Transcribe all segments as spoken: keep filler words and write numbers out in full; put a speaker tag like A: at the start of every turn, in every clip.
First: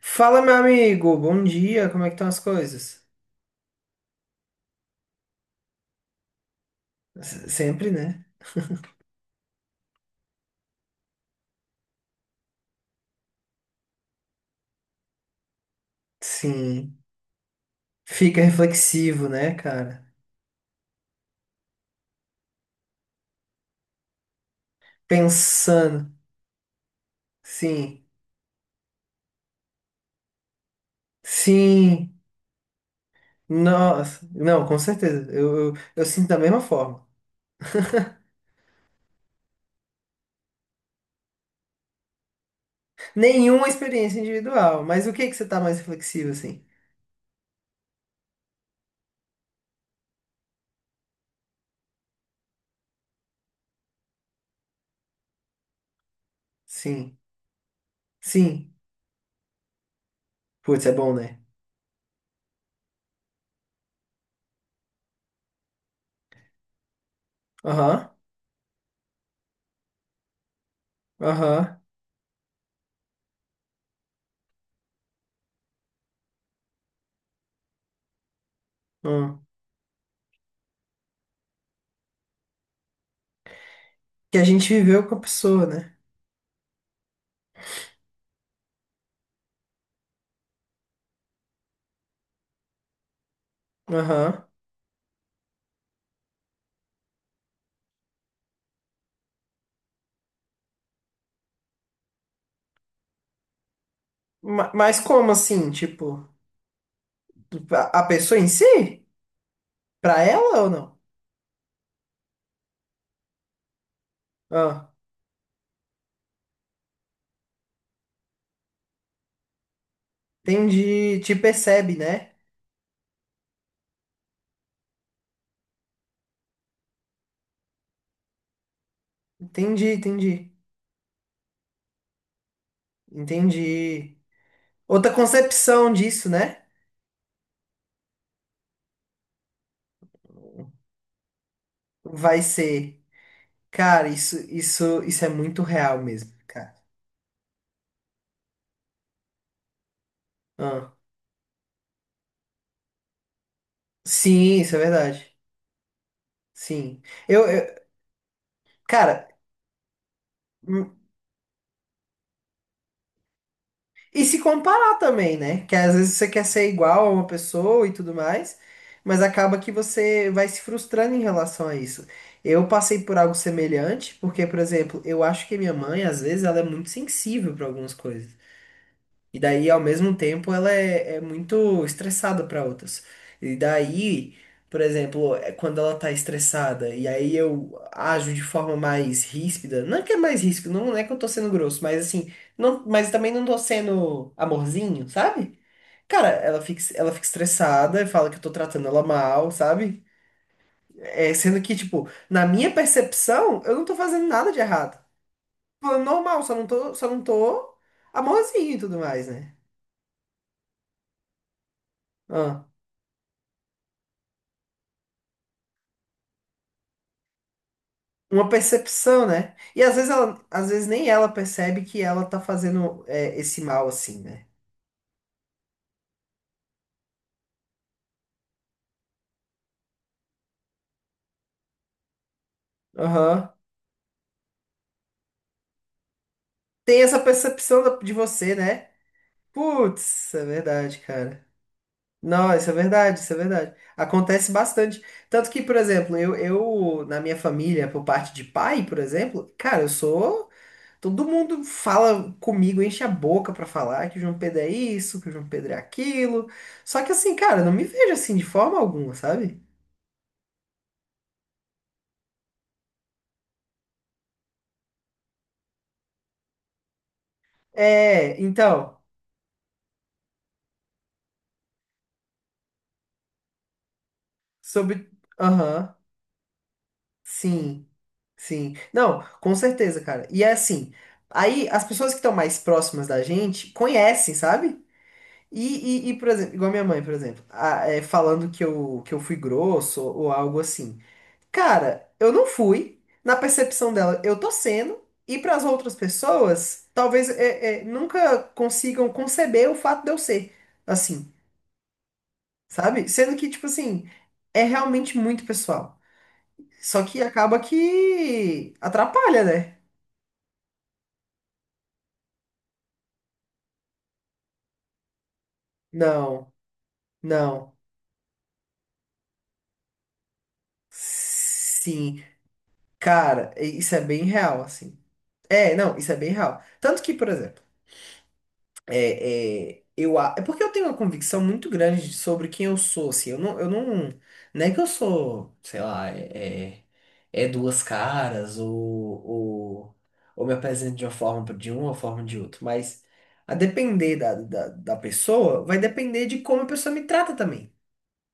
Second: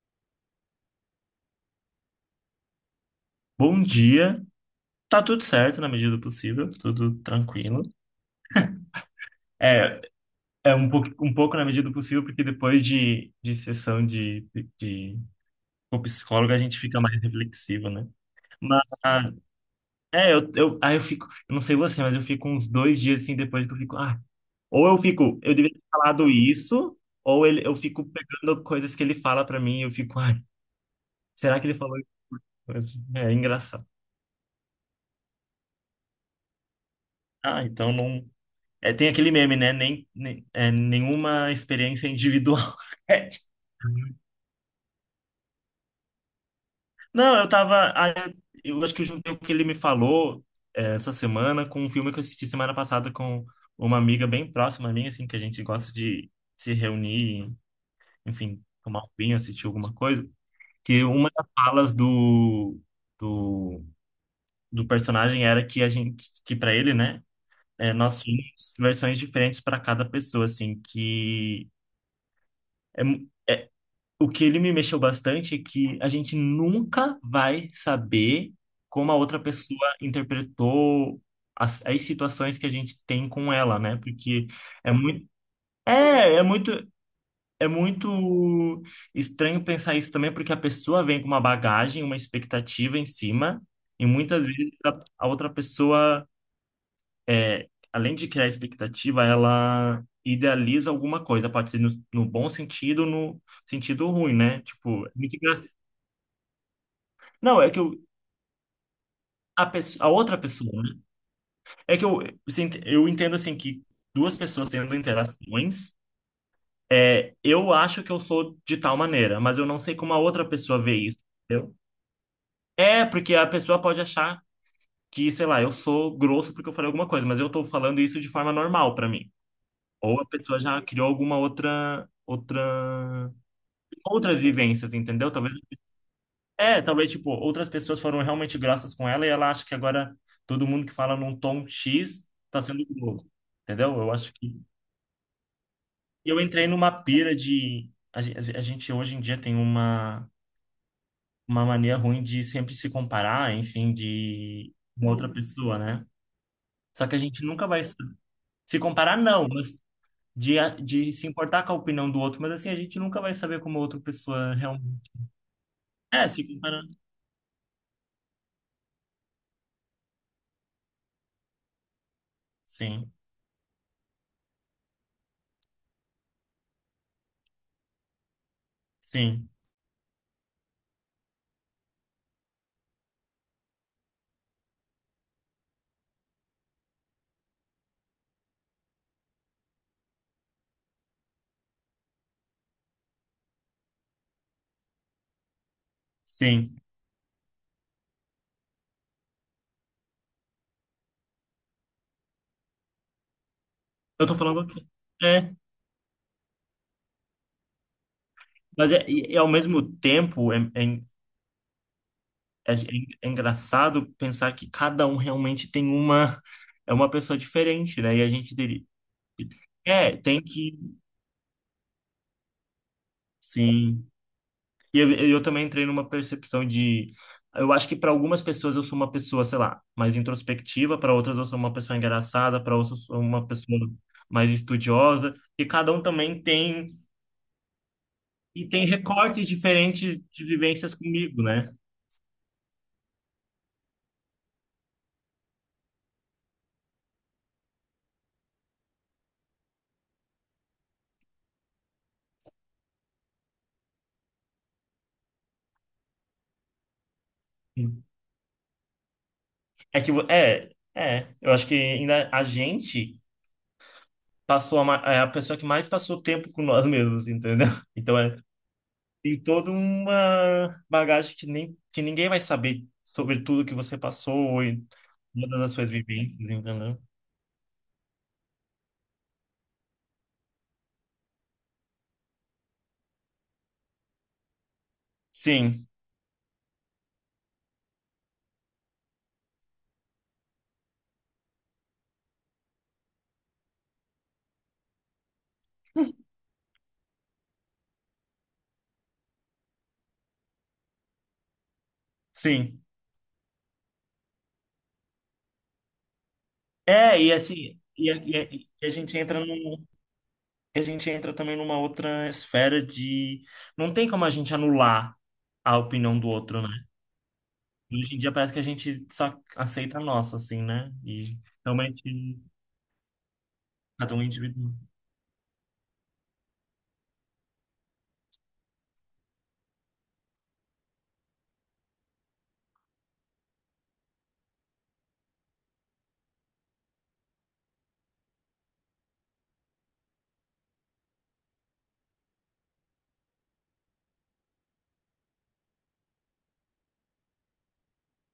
A: Fala, meu amigo, bom dia, como é que estão as coisas?
B: Bom dia. Tá tudo certo na medida do possível, tudo
A: S-
B: tranquilo.
A: Sempre, né?
B: É, é um pouco, um pouco na medida do possível, porque depois de, de sessão de, de, com psicólogo a gente
A: Sim.
B: fica mais reflexivo, né?
A: Fica
B: Mas,
A: reflexivo, né, cara?
B: é, eu, eu, aí eu fico, eu não sei você, mas eu fico uns dois dias assim depois que eu fico, ah, ou eu fico, eu devia ter
A: Pensando.
B: falado isso, ou ele, eu fico
A: Sim.
B: pegando coisas que ele fala pra mim e eu fico, ai, será que ele falou
A: Sim.
B: isso? É engraçado.
A: Nossa. Não, com certeza. Eu, eu, eu sinto da mesma forma.
B: Ah, então não. É, tem aquele meme, né? Nem, nem- é, nenhuma experiência é individual. É, tipo,
A: Nenhuma experiência individual, mas o que que você tá mais reflexivo assim?
B: não, eu tava. ah, Eu eu acho que eu juntei o que ele me falou, é, essa semana com um filme que eu assisti semana passada com uma amiga bem próxima minha, assim, que a gente gosta de se
A: Sim.
B: reunir, enfim,
A: Sim.
B: tomar um vinho, assistir alguma coisa.
A: Putz, é
B: Que
A: bom,
B: uma
A: né?
B: das falas do, do, do personagem era que a gente, que para ele, né? É,
A: Aham.
B: nós tínhamos versões diferentes para cada pessoa, assim, que,
A: Aham.
B: é, mu- é, o que ele me mexeu bastante é que a gente nunca vai saber como a outra
A: Hum.
B: pessoa interpretou as, as situações que a gente tem com ela, né?
A: Que a
B: Porque
A: gente
B: é
A: viveu com a
B: muito,
A: pessoa, né?
B: é, é muito, é muito estranho pensar isso também, porque a pessoa vem com uma bagagem, uma expectativa em cima, e muitas
A: Aham.
B: vezes a, a outra pessoa, é, além de criar expectativa, ela idealiza alguma coisa, pode ser no, no bom sentido, no sentido ruim, né?
A: Ma- Mas
B: Tipo, é
A: como
B: muito engraçado.
A: assim? Tipo,
B: Não, é que eu,
A: a a pessoa em si?
B: a, pesso- a
A: Pra
B: outra
A: ela ou
B: pessoa, né?
A: não?
B: É que eu, você ent- eu entendo assim que duas pessoas
A: Ah,
B: tendo interações, é, eu acho que eu sou de tal maneira, mas eu não sei como a outra pessoa vê isso,
A: entendi. Te
B: entendeu?
A: percebe, né?
B: É, porque a pessoa pode achar que, sei lá, eu sou grosso porque eu falei alguma coisa, mas eu tô falando isso de forma normal pra mim.
A: Entendi,
B: Ou a
A: entendi.
B: pessoa já criou alguma outra, outra,
A: Entendi.
B: outras vivências,
A: Outra
B: entendeu? Talvez
A: concepção disso, né?
B: é, talvez, tipo, outras pessoas foram realmente graças com ela e ela acha que agora todo mundo que fala num tom X
A: Vai
B: tá sendo
A: ser.
B: Globo. Entendeu?
A: Cara,
B: Eu acho
A: isso,
B: que
A: isso, isso é muito real mesmo,
B: eu entrei
A: cara.
B: numa pira de. A gen- a gente hoje em dia tem uma,
A: Ah,
B: uma mania ruim de sempre se comparar, enfim,
A: sim,
B: de
A: isso é
B: uma outra
A: verdade.
B: pessoa, né?
A: Sim.
B: Só que a gente
A: Eu,
B: nunca
A: eu-
B: vai sa- se comparar,
A: Cara.
B: não, mas de, a- de se importar com a opinião do outro, mas assim, a gente nunca vai saber como a outra
A: E se
B: pessoa
A: comparar
B: realmente.
A: também, né? Que às vezes
B: É,
A: você quer
B: se
A: ser
B: comparar.
A: igual a uma pessoa e tudo mais, mas acaba que você vai se frustrando em relação a isso. Eu passei
B: Sim,
A: por algo semelhante, porque, por exemplo, eu acho que minha mãe, às vezes, ela é muito sensível para algumas coisas. E
B: sim,
A: daí, ao mesmo tempo, ela é, é muito estressada para outras. E daí, por exemplo, é quando ela tá estressada e aí eu ajo de forma mais ríspida, não é que é mais ríspido, não é que eu tô sendo grosso, mas assim, não, mas também não tô sendo amorzinho, sabe? Cara, ela
B: sim.
A: fica, ela fica estressada e fala que eu tô tratando ela mal, sabe? É, sendo que, tipo, na minha percepção, eu não tô fazendo
B: Eu tô
A: nada de
B: falando aqui.
A: errado.
B: É.
A: Falando normal, só não tô, só não tô amorzinho e
B: Mas
A: tudo
B: é,
A: mais,
B: e, e ao mesmo tempo é, é,
A: né?
B: é, é é engraçado pensar que cada um realmente tem uma é uma pessoa diferente, né? E a
A: Uma
B: gente diria,
A: percepção, né? E às vezes
B: é,
A: ela,
B: tem
A: às vezes
B: que
A: nem ela percebe que ela tá fazendo é, esse mal
B: sim.
A: assim, né?
B: E eu, eu também entrei numa percepção de eu acho que para algumas pessoas eu sou uma pessoa, sei lá, mais introspectiva, para outras eu sou uma pessoa engraçada, para outras eu sou uma
A: Aham.
B: pessoa mais estudiosa, e cada um também tem
A: Tem essa percepção da- de você,
B: e tem
A: né?
B: recortes diferentes
A: Putz,
B: de
A: é
B: vivências
A: verdade,
B: comigo,
A: cara.
B: né?
A: Não, isso é verdade, isso é verdade. Acontece bastante. Tanto que, por exemplo, eu, eu na minha família, por parte de pai, por exemplo, cara, eu sou. Todo mundo fala comigo, enche a boca pra falar que o João Pedro é isso, que o João Pedro é aquilo. Só que assim, cara, eu não me vejo assim de forma alguma, sabe?
B: É que, vo- é, é, eu acho que ainda a gente passou a, ma- é a pessoa que mais passou tempo com nós mesmos, entendeu? Então é,
A: É, então,
B: tem toda uma bagagem que nem, que ninguém vai saber sobre tudo que você passou e
A: sobre.
B: todas as suas
A: Aham,
B: vivências, entendeu?
A: sim, sim. Não, com certeza, cara. E é assim, aí as pessoas que estão mais próximas da gente conhecem, sabe?
B: Sim,
A: E, e, e, por exemplo, igual minha mãe, por exemplo, a- é, falando que eu, que eu fui grosso ou algo assim. Cara, eu não fui. Na percepção dela, eu tô sendo. E para as outras pessoas, talvez é, é, nunca consigam conceber o fato de eu ser assim,
B: sim.
A: sabe? Sendo que, tipo assim, é realmente muito pessoal. Só
B: É,
A: que
B: e
A: acaba
B: assim, e, a- e, a
A: que
B: e a gente entra
A: atrapalha, né?
B: num, e a gente entra também numa outra esfera de não tem como a gente anular a opinião do
A: Não,
B: outro, né?
A: não.
B: E hoje em dia parece que a gente só aceita a nossa, assim, né? E realmente
A: Sim. Cara, isso é
B: cada um
A: bem
B: é
A: real,
B: indivíduo.
A: assim. É, não, isso é bem real. Tanto que, por exemplo, é, é, eu, a- é porque eu tenho uma convicção muito grande de- sobre quem eu sou, assim. Eu não, eu não, não é que eu sou, sei lá, é, é, é duas caras ou, ou, ou me apresento de uma forma pra- de uma ou forma de outra. Mas a depender da, da, da pessoa, vai depender de como a pessoa me trata também.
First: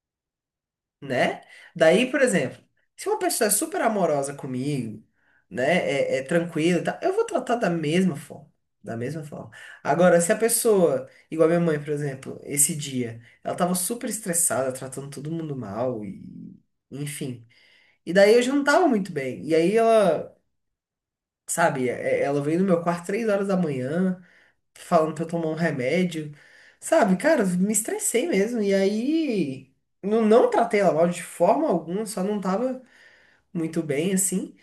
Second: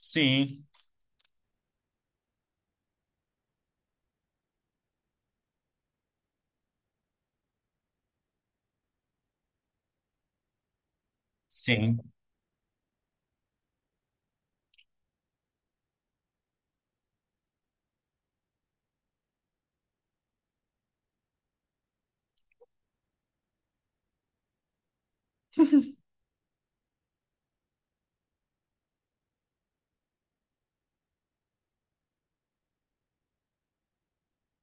B: Sim,
A: Né? Daí, por exemplo, se uma pessoa é super amorosa comigo, né, é, é tranquila, e tal, eu vou tratar da mesma forma. Da mesma forma. Agora, se a pessoa, igual a minha mãe, por
B: sim,
A: exemplo, esse dia, ela tava super estressada, tratando todo mundo mal, e enfim. E daí eu já não tava muito bem. E aí ela, sabe, é- ela veio no meu quarto três horas da manhã falando pra eu tomar um remédio. Sabe, cara, me estressei mesmo. E aí, não, não tratei ela mal de forma alguma, só não tava muito bem, assim.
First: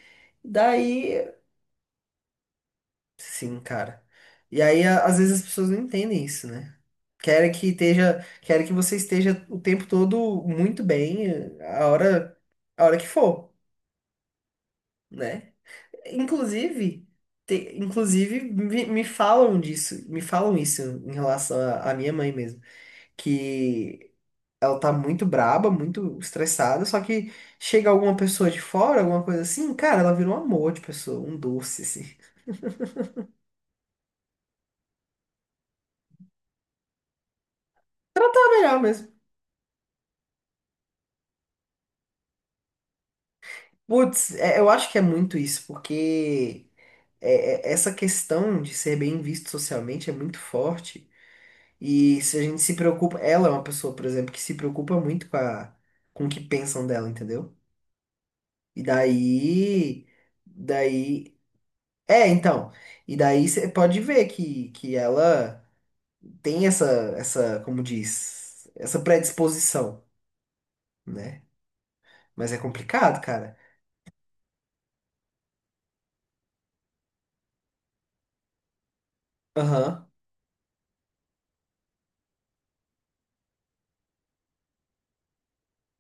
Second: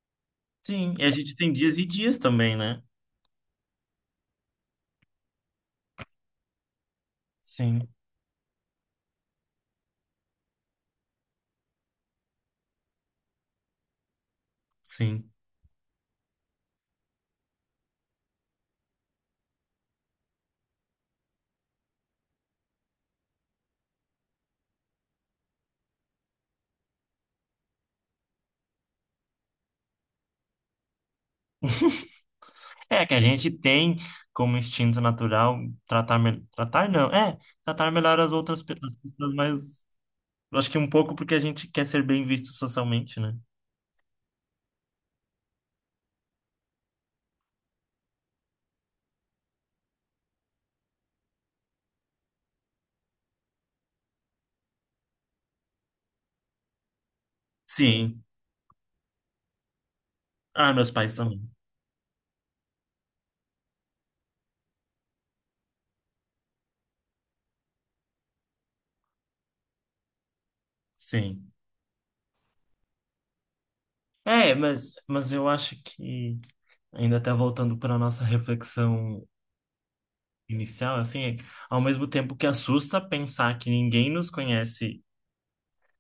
B: sim. E a
A: Daí,
B: gente tem dias e dias também, né?
A: sim, cara. E aí, a- às vezes as pessoas não entendem isso, né? Querem que
B: Sim,
A: esteja, querem que você esteja o tempo todo muito bem, a hora, a hora que for,
B: sim.
A: né? Inclusive, te- inclusive me, me falam disso, me falam isso em relação à à minha mãe mesmo, que ela tá muito braba, muito estressada, só que chega alguma pessoa de fora, alguma coisa assim, cara, ela vira um amor de pessoa, um doce, assim.
B: É que a gente tem como instinto natural tratar, me- tratar não, é, tratar melhor as
A: Tratar
B: outras pe-
A: melhor
B: as
A: mesmo.
B: pessoas, mas eu acho que um pouco porque a gente quer ser bem visto socialmente, né?
A: Putz, é, eu acho que é muito isso, porque é, é, essa questão de ser bem visto socialmente é muito forte. E se a gente se preocupa, ela é uma pessoa, por exemplo, que se preocupa muito com a, com o que pensam dela, entendeu?
B: Sim.
A: E daí,
B: Ah, meus pais
A: daí,
B: também.
A: é, então, e daí você pode ver que, que ela tem essa, essa, como diz, essa predisposição, né?
B: Sim.
A: Mas é complicado, cara.
B: É, mas, mas eu acho que, ainda até voltando para a nossa reflexão
A: Aham.
B: inicial, assim, ao mesmo tempo que assusta pensar que ninguém nos conhece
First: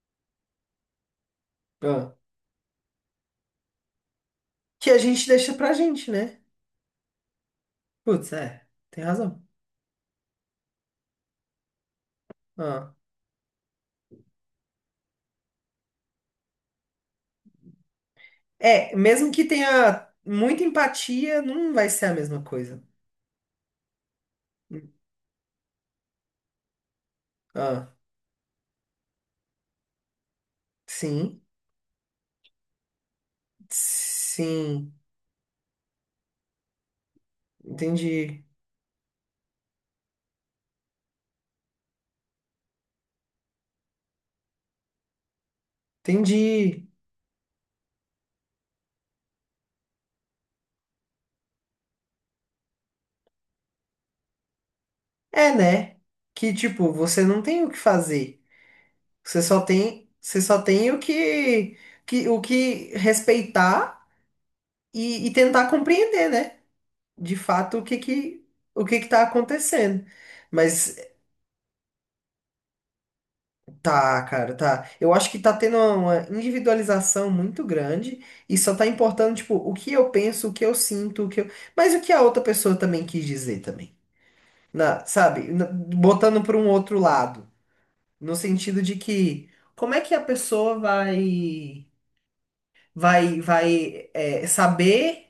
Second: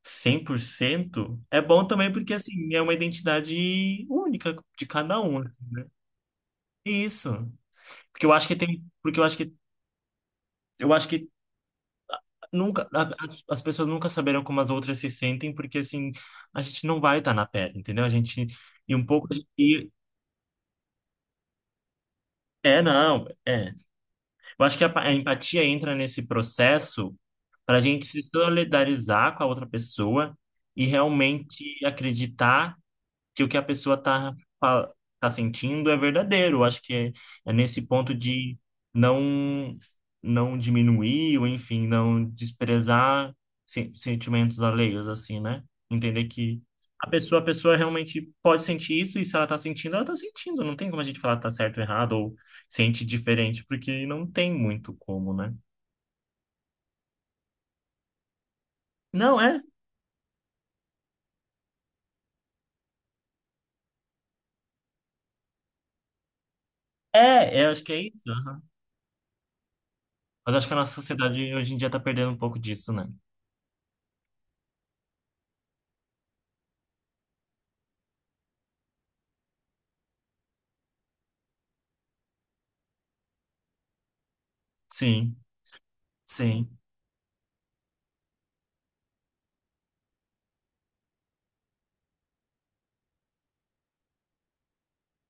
B: cem por cento é bom também
A: Ah.
B: porque, assim, é uma identidade única de
A: Que a
B: cada
A: gente
B: um. É
A: deixa pra gente, né?
B: isso. Porque eu
A: Putz,
B: acho que
A: é,
B: tem,
A: tem
B: porque eu acho
A: razão.
B: que eu acho que nunca
A: Ah.
B: a- a- as pessoas nunca saberão como as outras se sentem, porque assim, a gente não vai estar na pele, entendeu? A gente
A: É,
B: e um pouco
A: mesmo que
B: e
A: tenha muita empatia, não vai ser a mesma coisa.
B: é não, é eu acho que a, pa- a empatia entra nesse processo para a
A: Ah,
B: gente se solidarizar com a outra pessoa e
A: sim,
B: realmente acreditar que o que a pessoa tá, fa-
A: sim,
B: tá sentindo é verdadeiro. Eu acho que é, é nesse ponto
A: entendi,
B: de não não diminuir ou enfim, não desprezar sen- sentimentos alheios assim, né? Entender que
A: entendi.
B: a pessoa, a pessoa realmente pode sentir isso e se ela tá sentindo, ela tá sentindo. Não tem como a gente falar que tá certo ou errado ou sente diferente, porque não tem muito como,
A: É,
B: né?
A: né? Que tipo, você não tem o que fazer.
B: Não,
A: Você
B: é.
A: só tem, você só tem o que, que o que respeitar e, e tentar compreender, né? De
B: É, é,
A: fato,
B: acho
A: o
B: que
A: que
B: é isso.
A: que
B: Aham.
A: o que que tá acontecendo.
B: Mas acho que a nossa
A: Mas
B: sociedade hoje em dia tá perdendo um pouco disso, né?
A: tá, cara, tá. Eu acho que tá tendo uma individualização muito grande e só tá importando, tipo, o que eu penso, o que eu sinto, o que eu... Mas o que a outra pessoa também quis dizer também. Na,
B: Sim,
A: sabe? Na- Botando para um
B: sim,
A: outro lado, no sentido de que como é que a pessoa vai vai vai é, saber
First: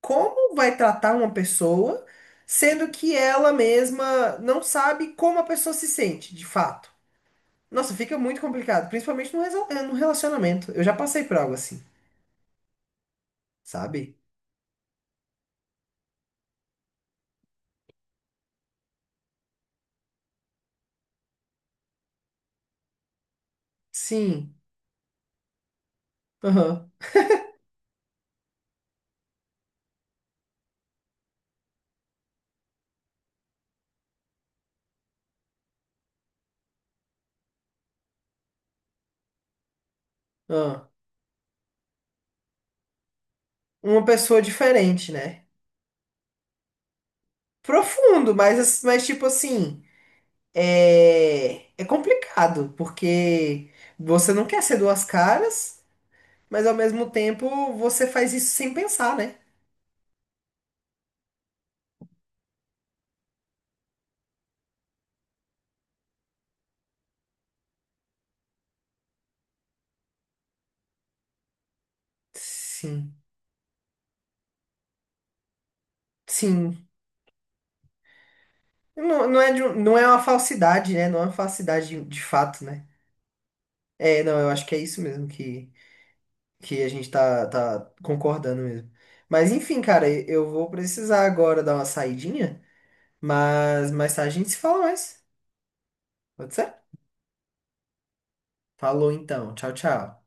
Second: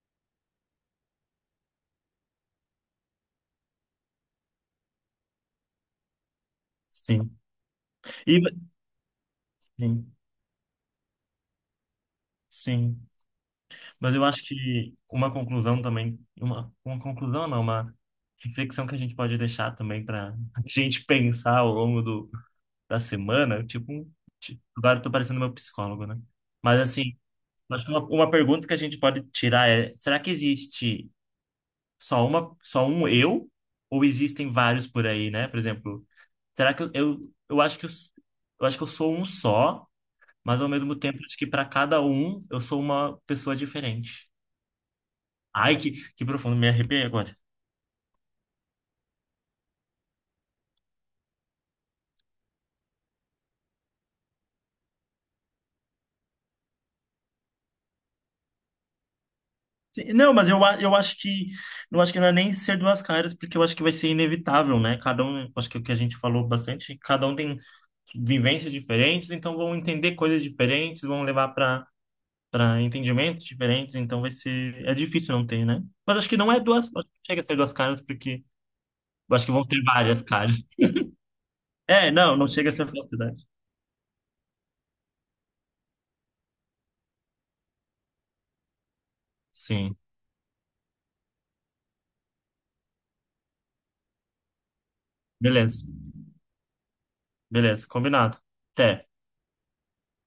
A: como vai tratar uma pessoa, sendo que ela mesma não sabe como a pessoa se sente, de fato.
B: sim.
A: Nossa, fica muito
B: E,
A: complicado, principalmente no, resol- eh, no
B: sim,
A: relacionamento. Eu já passei por algo assim,
B: sim.
A: sabe?
B: Mas eu acho que uma conclusão também, uma, uma conclusão não, uma reflexão que a gente pode deixar também para a gente pensar ao longo do, da semana, tipo, um-
A: Sim.
B: ti- agora eu tô parecendo meu psicólogo, né? Mas
A: Aham.
B: assim, eu acho que uma, uma pergunta que a gente pode tirar é, será que existe só uma, só um eu? Ou existem vários por aí, né? Por exemplo, será que eu, eu, eu acho que eu, eu acho que eu sou um só? Mas ao
A: Aham.
B: mesmo tempo, acho que para cada um eu sou uma pessoa
A: Uma
B: diferente.
A: pessoa diferente, né?
B: Ai, que, que profundo, me arrepiei agora.
A: Profundo, mas, mas tipo assim, é, é complicado, porque você não quer ser duas caras, mas ao mesmo tempo você faz isso sem pensar, né?
B: Sim, não, mas eu, a- eu acho que não acho que não é nem ser duas caras, porque eu acho que vai ser inevitável, né? Cada um, acho que é o que a gente falou bastante, cada um tem vivências diferentes, então vão entender coisas diferentes, vão levar para para
A: Sim.
B: entendimentos diferentes, então vai ser é difícil não ter, né? Mas acho que não é duas,
A: Sim,
B: acho que não chega a ser duas caras, porque
A: não,
B: eu
A: não
B: acho que
A: é de
B: vão
A: um-
B: ter
A: não é uma
B: várias caras.
A: falsidade, né? Não é uma falsidade de,
B: É,
A: de
B: não, não
A: fato,
B: chega a
A: né?
B: ser duas verdade.
A: É, não, eu acho que é isso mesmo que, que a gente tá, tá concordando mesmo. Mas enfim,
B: Sim,
A: cara, e- eu vou precisar agora dar uma saidinha, mas mais tarde a gente se fala mais.
B: beleza.
A: Pode ser?
B: Beleza, combinado. Até.
A: Falou então. Tchau, tchau.